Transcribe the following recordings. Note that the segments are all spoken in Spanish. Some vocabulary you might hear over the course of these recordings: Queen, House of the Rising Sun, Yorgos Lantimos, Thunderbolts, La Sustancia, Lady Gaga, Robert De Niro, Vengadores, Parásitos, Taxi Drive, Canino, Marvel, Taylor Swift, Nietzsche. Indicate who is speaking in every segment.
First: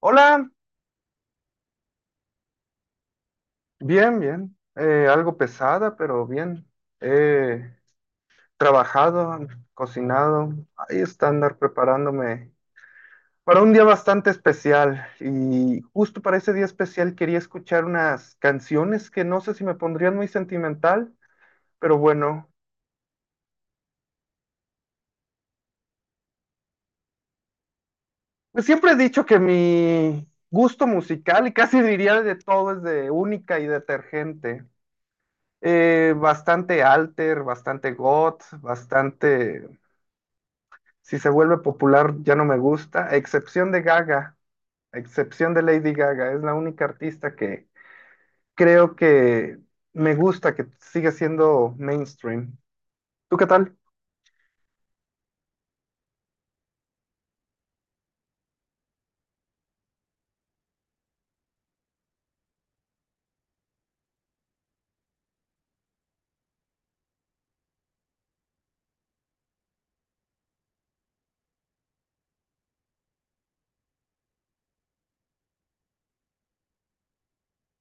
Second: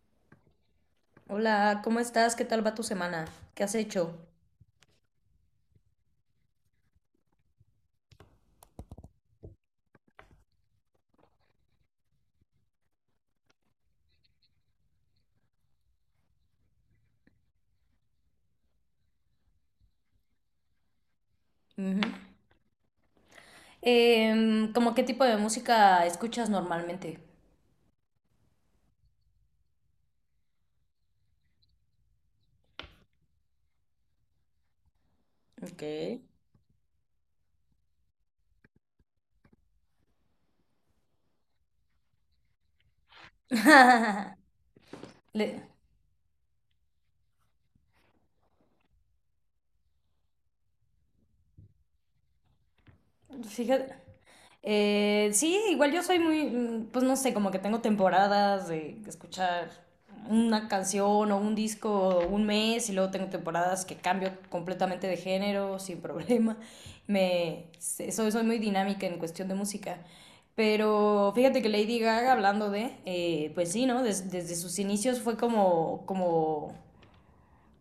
Speaker 1: Hola,
Speaker 2: Hola, ¿cómo estás? ¿Qué tal va tu semana? ¿Qué has hecho?
Speaker 1: bien, bien. Algo pesada, pero bien. He trabajado, cocinado, ahí está andar preparándome para un día bastante especial. Y justo para ese día especial quería escuchar unas canciones que no sé si me pondrían muy sentimental, pero bueno,
Speaker 2: ¿Cómo qué tipo de música escuchas normalmente?
Speaker 1: pues siempre he dicho que mi gusto musical, y casi diría de todo, es de única y detergente,
Speaker 2: Ok.
Speaker 1: bastante alter, bastante goth, bastante. Si se vuelve popular, ya no me gusta, a excepción de Gaga, a excepción de
Speaker 2: Le-
Speaker 1: Lady Gaga, es la única artista que creo que me gusta, que sigue siendo mainstream. ¿Tú qué tal?
Speaker 2: Fíjate. Sí, igual yo soy muy, pues no sé, como que tengo temporadas de escuchar una canción o un disco un mes y luego tengo temporadas que cambio completamente de género sin problema. Soy muy dinámica en cuestión de música. Pero fíjate que Lady Gaga, hablando de, pues sí, ¿no? Desde sus inicios fue como,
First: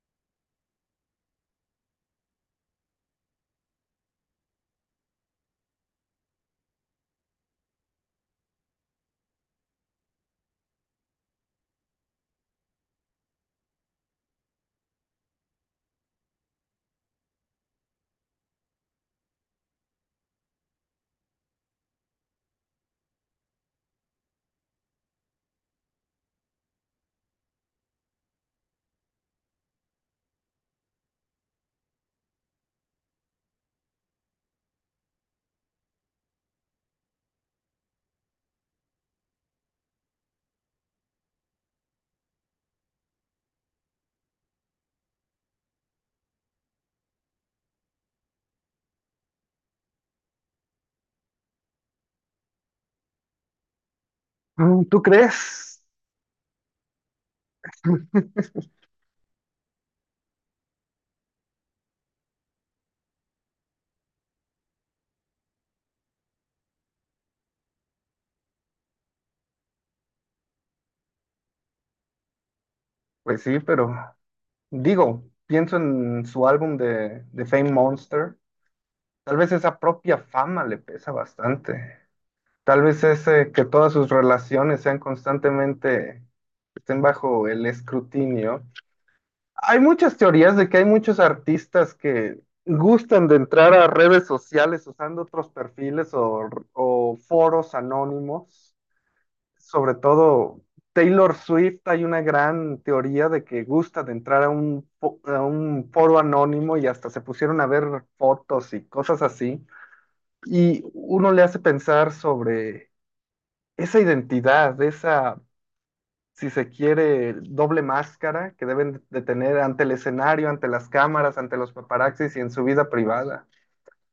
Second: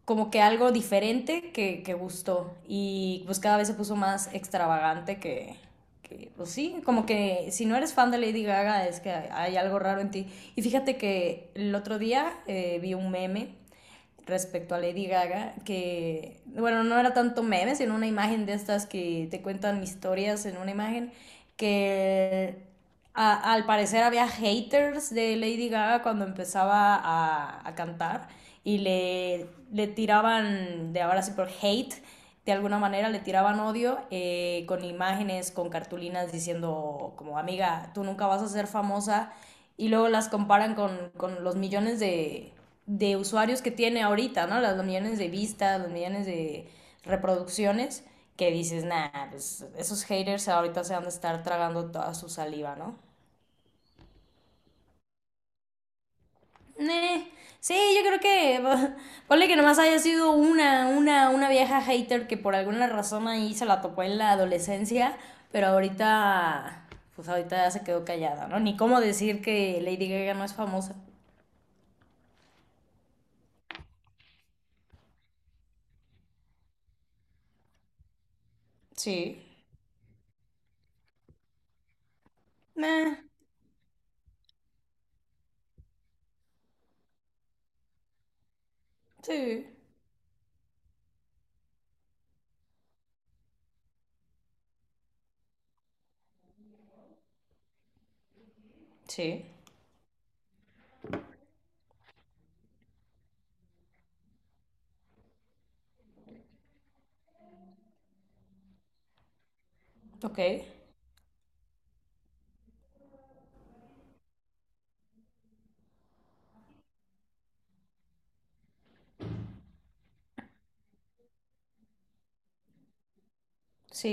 Speaker 2: como que algo diferente que gustó y pues cada vez se puso más extravagante que, pues sí, como que si no eres fan de Lady Gaga es que hay algo raro en ti. Y fíjate que el otro día vi un meme respecto a Lady Gaga, que, bueno, no era tanto meme, sino una imagen de estas que te cuentan historias en una imagen, que al parecer había haters de Lady Gaga cuando empezaba a cantar y le tiraban, de ahora sí por hate, de alguna manera le tiraban odio con imágenes, con cartulinas diciendo como amiga, tú nunca vas a ser famosa y luego las comparan con los millones de usuarios que tiene ahorita, ¿no? Los millones de vistas, los millones de reproducciones, que dices, nah, pues esos haters ahorita se van a estar tragando toda su saliva, ¿no?
Speaker 1: Mm, ¿tú crees?
Speaker 2: Eh, sí, yo creo que ponle que nomás haya sido una vieja hater que por alguna razón ahí se la topó en la adolescencia, pero ahorita, pues ahorita ya se quedó callada, ¿no? Ni cómo decir que Lady Gaga no es famosa.
Speaker 1: Pues sí, pero digo, pienso en su álbum de Fame Monster. Tal
Speaker 2: Sí.
Speaker 1: vez esa propia fama le pesa bastante. Tal vez
Speaker 2: Nah.
Speaker 1: ese que todas sus relaciones sean constantemente, estén bajo el escrutinio.
Speaker 2: Sí,
Speaker 1: Hay muchas teorías de que hay muchos artistas que gustan de entrar a redes sociales usando otros perfiles o foros anónimos.
Speaker 2: sí,
Speaker 1: Sobre todo Taylor Swift, hay una gran teoría de que gusta de entrar a un, a un foro anónimo y hasta se pusieron a ver fotos y cosas así.
Speaker 2: ok,
Speaker 1: Y uno le hace pensar sobre esa identidad, esa, si se quiere, doble máscara que deben de tener ante el escenario, ante las cámaras, ante los paparazzis y en su vida privada.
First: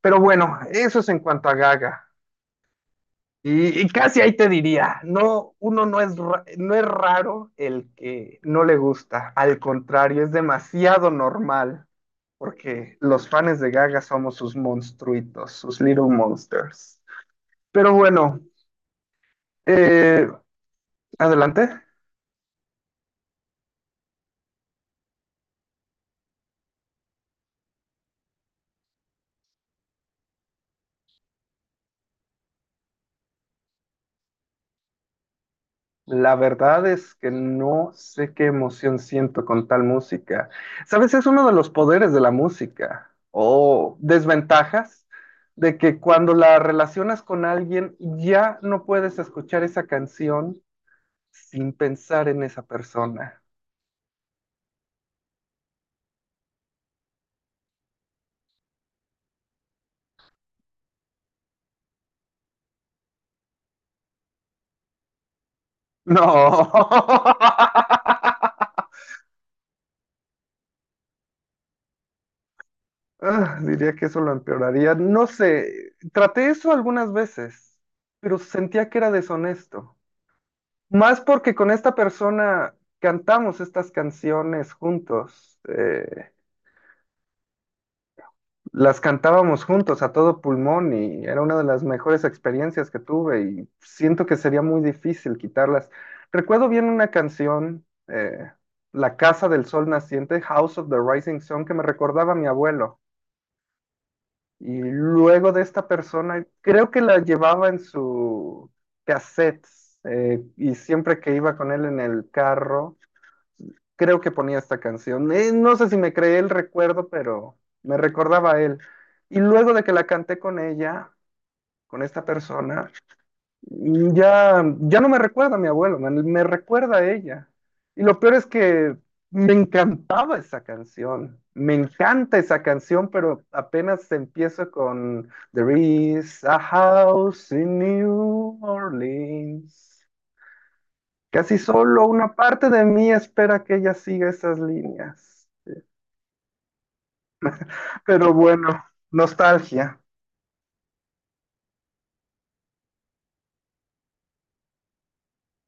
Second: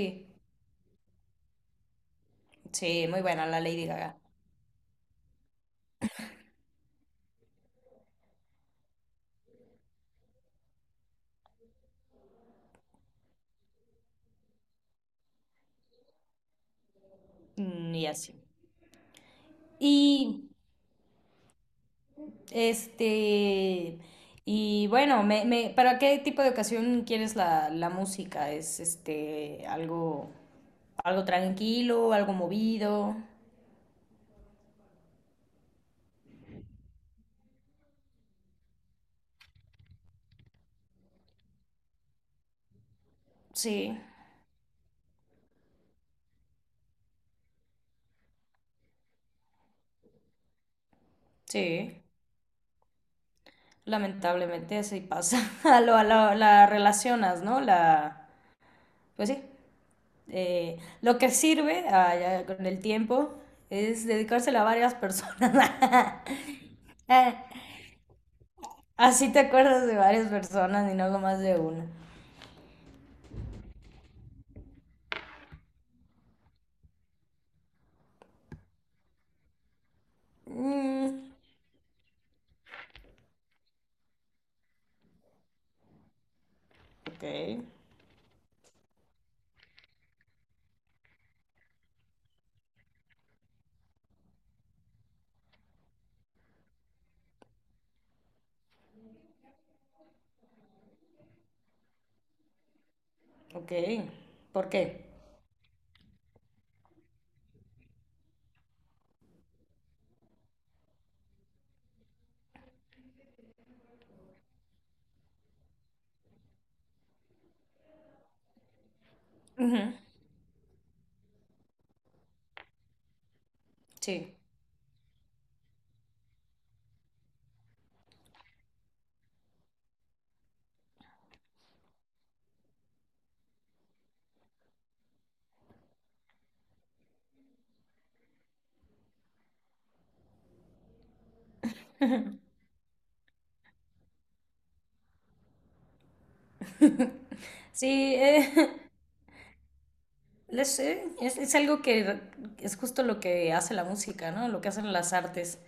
Speaker 1: Pero bueno, eso es en cuanto a Gaga.
Speaker 2: sí, muy buena la Lady
Speaker 1: Y
Speaker 2: Gaga.
Speaker 1: casi ahí te diría, no, uno no es, no es raro el que no le gusta, al contrario, es demasiado normal, porque los fans de Gaga somos sus monstruitos, sus little monsters. Pero
Speaker 2: Mm, y así.
Speaker 1: bueno, eh,
Speaker 2: Y
Speaker 1: adelante.
Speaker 2: este, y bueno, ¿para qué tipo de ocasión quieres la música? ¿Es este algo, algo tranquilo, algo movido?
Speaker 1: La verdad es que no sé qué emoción siento con tal música. ¿Sabes? Es uno de los poderes de la música
Speaker 2: Sí,
Speaker 1: o desventajas de que cuando la relacionas con alguien ya no puedes escuchar esa canción sin
Speaker 2: sí,
Speaker 1: pensar en esa persona.
Speaker 2: lamentablemente así pasa. La relacionas, ¿no? La, pues sí. Lo que sirve ah, ya con el tiempo es dedicárselo a varias personas.
Speaker 1: No.
Speaker 2: Ah, así te acuerdas de varias personas y no algo más de una.
Speaker 1: Ah, diría que eso lo empeoraría. No sé, traté eso algunas veces, pero sentía que era deshonesto. Más
Speaker 2: Mm,
Speaker 1: porque con esta persona cantamos estas canciones juntos,
Speaker 2: ok,
Speaker 1: las cantábamos juntos a todo pulmón y era una de las mejores experiencias que tuve y siento que sería muy difícil quitarlas. Recuerdo bien una canción, La Casa del Sol Naciente, House of the Rising Sun, que me recordaba a mi abuelo.
Speaker 2: ok.
Speaker 1: Y
Speaker 2: ¿Por qué?
Speaker 1: luego de esta persona, creo que la llevaba en su cassette, y siempre que iba con él en el carro creo que ponía esta canción. No sé si me creé el recuerdo, pero me recordaba a él. Y luego
Speaker 2: Ujú,
Speaker 1: de que la canté con ella, con esta persona, mm,
Speaker 2: sí.
Speaker 1: ya no me recuerda a mi abuelo, me recuerda a ella. Y lo peor es que me encantaba esa canción. Me encanta esa canción, pero apenas empiezo con There is a house in New Orleans. Casi solo una parte de mí espera que ella siga esas líneas.
Speaker 2: Sí,
Speaker 1: Pero bueno, nostalgia,
Speaker 2: es algo que es justo lo que hace la música, ¿no? Lo que hacen las artes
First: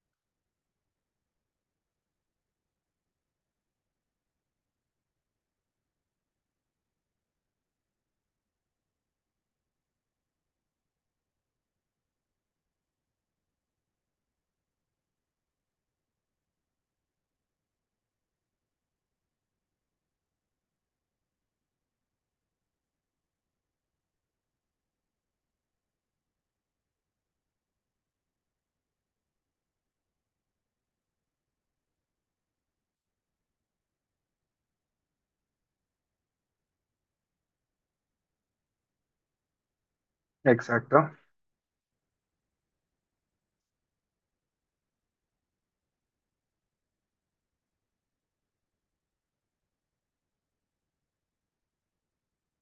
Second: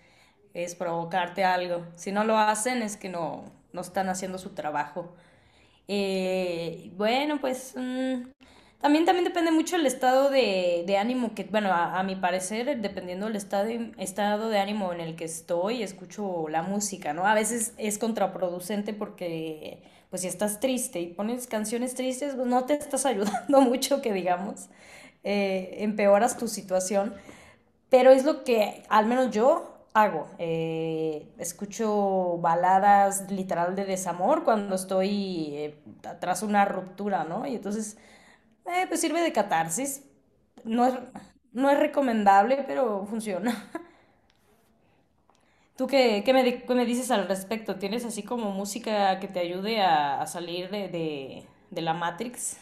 Speaker 2: es provocarte algo. Si no lo hacen es que no, no están haciendo su trabajo. Bueno, pues también, también depende mucho el estado de ánimo que, bueno, a mi parecer, dependiendo del estado de ánimo en el que estoy, escucho la música, ¿no? A veces es contraproducente porque, pues si estás triste y pones canciones tristes, pues no te estás ayudando mucho, que digamos, empeoras tu situación. Pero es lo que al menos yo hago. Escucho baladas literal de desamor cuando estoy tras una ruptura, ¿no? Y entonces, pues sirve de catarsis. No es,
Speaker 1: exacto.
Speaker 2: no es recomendable, pero funciona. ¿Tú qué, qué me dices al respecto? ¿Tienes así como música que te ayude a salir de la Matrix?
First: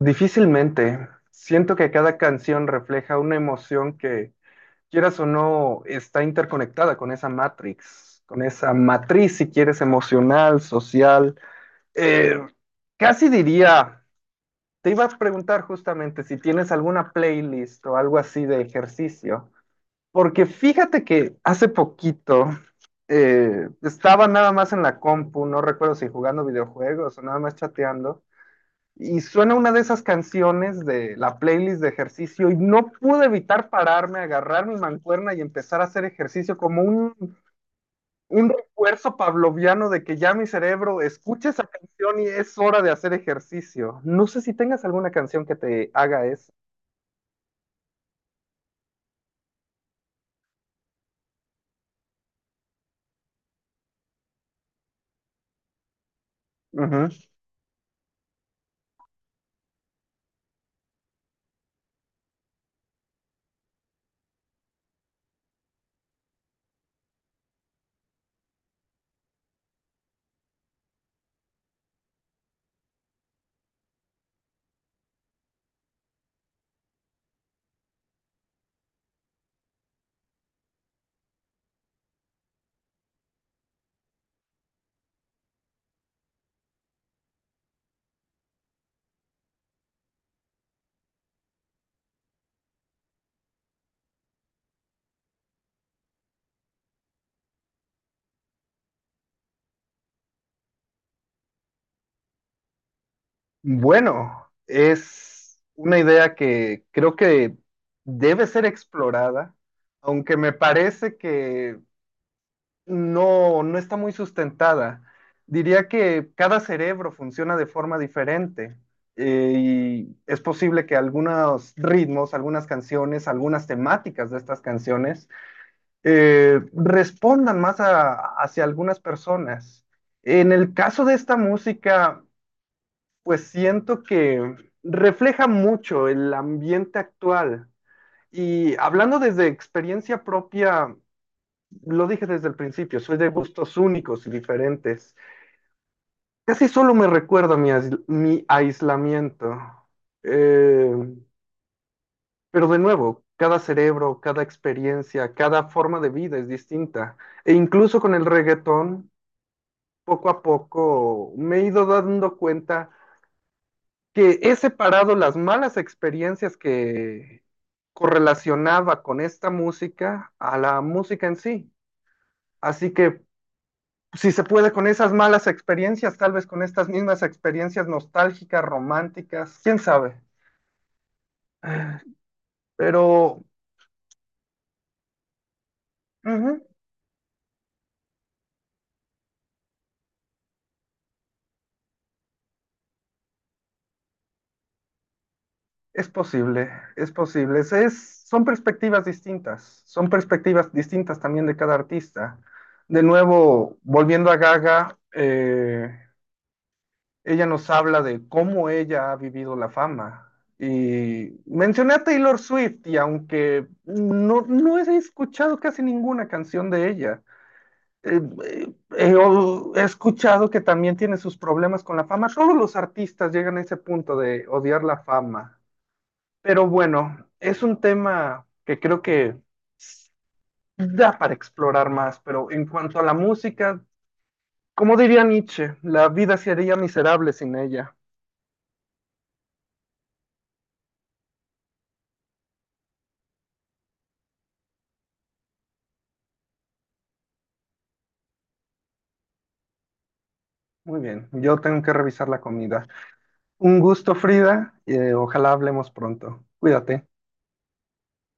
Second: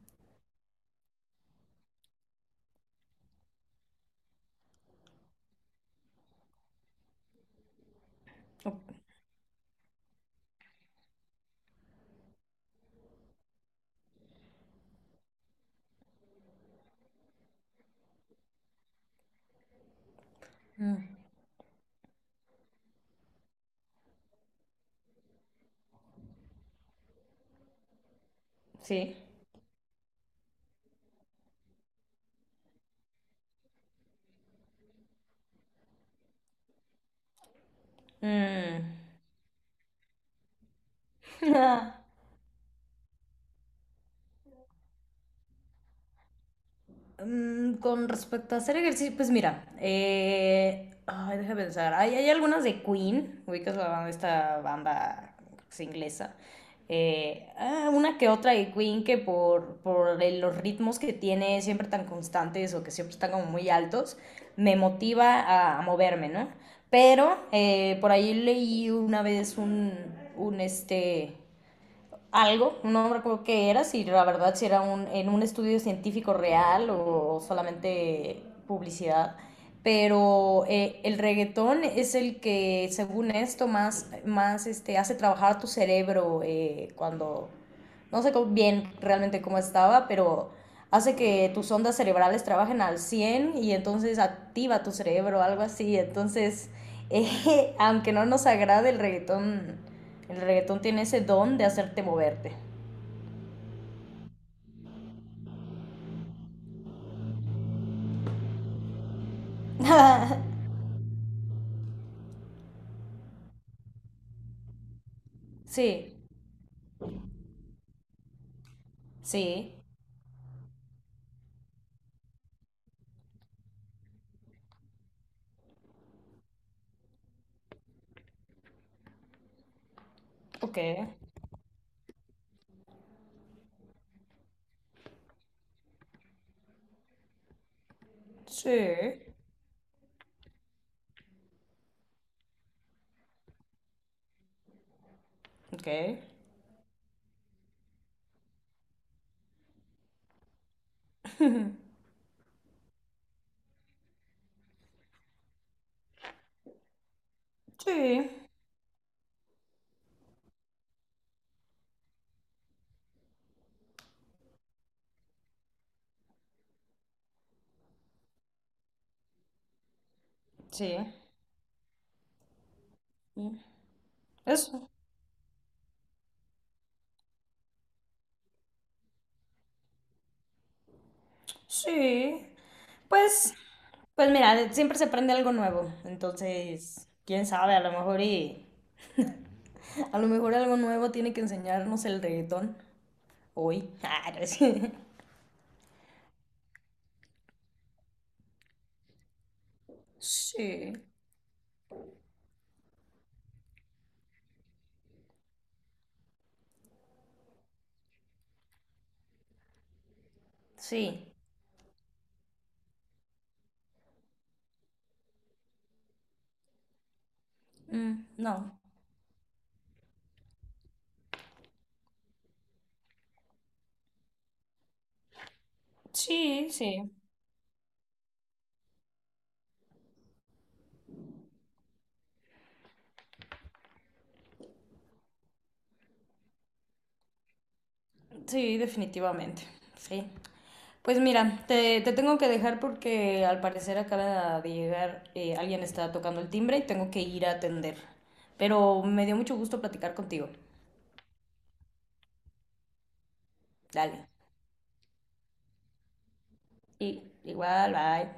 Speaker 1: Difícilmente. Siento que cada canción refleja una emoción que, quieras o no, está interconectada con esa matrix, con esa matriz, si quieres, emocional, social. Eh, Casi diría, te iba a preguntar justamente si tienes alguna playlist o algo así de ejercicio, porque fíjate que hace poquito estaba nada más en la compu, no recuerdo si jugando videojuegos o nada más chateando.
Speaker 2: Sí.
Speaker 1: Y suena una de esas canciones de la playlist de ejercicio y no pude evitar pararme, agarrar mi mancuerna y empezar a hacer ejercicio como un
Speaker 2: Mm.
Speaker 1: refuerzo pavloviano de que ya mi cerebro escucha esa canción y es hora de hacer ejercicio. No sé si tengas alguna canción que te haga eso.
Speaker 2: Mm, con respecto a hacer ejercicio, pues mira, ay, déjame pensar, hay algunas de Queen, ubicas la banda, esta banda que es inglesa,
Speaker 1: Ujú.
Speaker 2: ah, una que otra de Queen que por, los ritmos que tiene siempre tan constantes o que siempre están como muy altos, me motiva a moverme, ¿no? Pero por ahí leí una vez un este algo, no recuerdo qué era, si la verdad si era un, en un estudio científico real o solamente publicidad, pero el reggaetón es el que, según esto, más, más este, hace trabajar tu cerebro cuando, no sé cómo- bien realmente cómo estaba, pero hace que tus ondas cerebrales trabajen al 100 y entonces activa tu cerebro, algo así, entonces, aunque no nos agrade el reggaetón tiene ese don de hacerte moverte.
Speaker 1: Bueno, es una idea que creo que debe ser explorada, aunque me parece que no, no está muy sustentada. Diría
Speaker 2: Sí,
Speaker 1: que cada cerebro funciona de forma diferente,
Speaker 2: sí,
Speaker 1: y es posible que algunos ritmos, algunas canciones, algunas temáticas de estas canciones respondan más hacia algunas personas. En el
Speaker 2: ok,
Speaker 1: caso de esta música, pues siento que refleja mucho el ambiente actual.
Speaker 2: sí,
Speaker 1: Y hablando desde experiencia propia, lo dije desde el principio, soy de gustos únicos y diferentes.
Speaker 2: ok,
Speaker 1: Casi solo me recuerda mi, mi aislamiento. Eh, pero de nuevo, cada cerebro, cada experiencia, cada forma de vida es distinta. E incluso con el
Speaker 2: sí,
Speaker 1: reggaetón, poco a poco me he ido dando cuenta que he separado las malas experiencias que correlacionaba con esta música a la
Speaker 2: sí,
Speaker 1: música en sí. Así que
Speaker 2: mm,
Speaker 1: si se puede, con
Speaker 2: eso,
Speaker 1: esas malas experiencias, tal vez con estas mismas experiencias nostálgicas, románticas, quién sabe.
Speaker 2: sí.
Speaker 1: Pero uh
Speaker 2: Pues, pues mira, de- siempre se aprende algo nuevo,
Speaker 1: -huh,
Speaker 2: entonces, quién sabe, a lo mejor y... A lo mejor algo nuevo tiene que enseñarnos el reggaetón hoy. Ah, no es-
Speaker 1: es posible, es posible. Es, son perspectivas
Speaker 2: Sí,
Speaker 1: distintas también de cada artista. De nuevo, volviendo a Gaga, ella nos habla de cómo ella ha vivido la fama.
Speaker 2: sí,
Speaker 1: Y mencioné a Taylor Swift y aunque no, no he escuchado casi ninguna canción de ella,
Speaker 2: mm, no.
Speaker 1: he escuchado que también tiene sus problemas con la fama. Solo los artistas llegan a ese punto de odiar la fama. Pero
Speaker 2: Sí, sí,
Speaker 1: bueno, es un tema que creo que da para explorar más. Pero en cuanto a la música, como diría Nietzsche, la vida sería miserable sin ella.
Speaker 2: sí, definitivamente, sí. Pues mira, te tengo que dejar porque al parecer acaba de llegar, alguien está tocando el timbre y tengo que ir a atender. Pero me dio mucho gusto platicar contigo.
Speaker 1: Muy bien, yo tengo que revisar la comida. Un gusto,
Speaker 2: Dale.
Speaker 1: Frida, y ojalá hablemos pronto. Cuídate.
Speaker 2: Y igual, bye.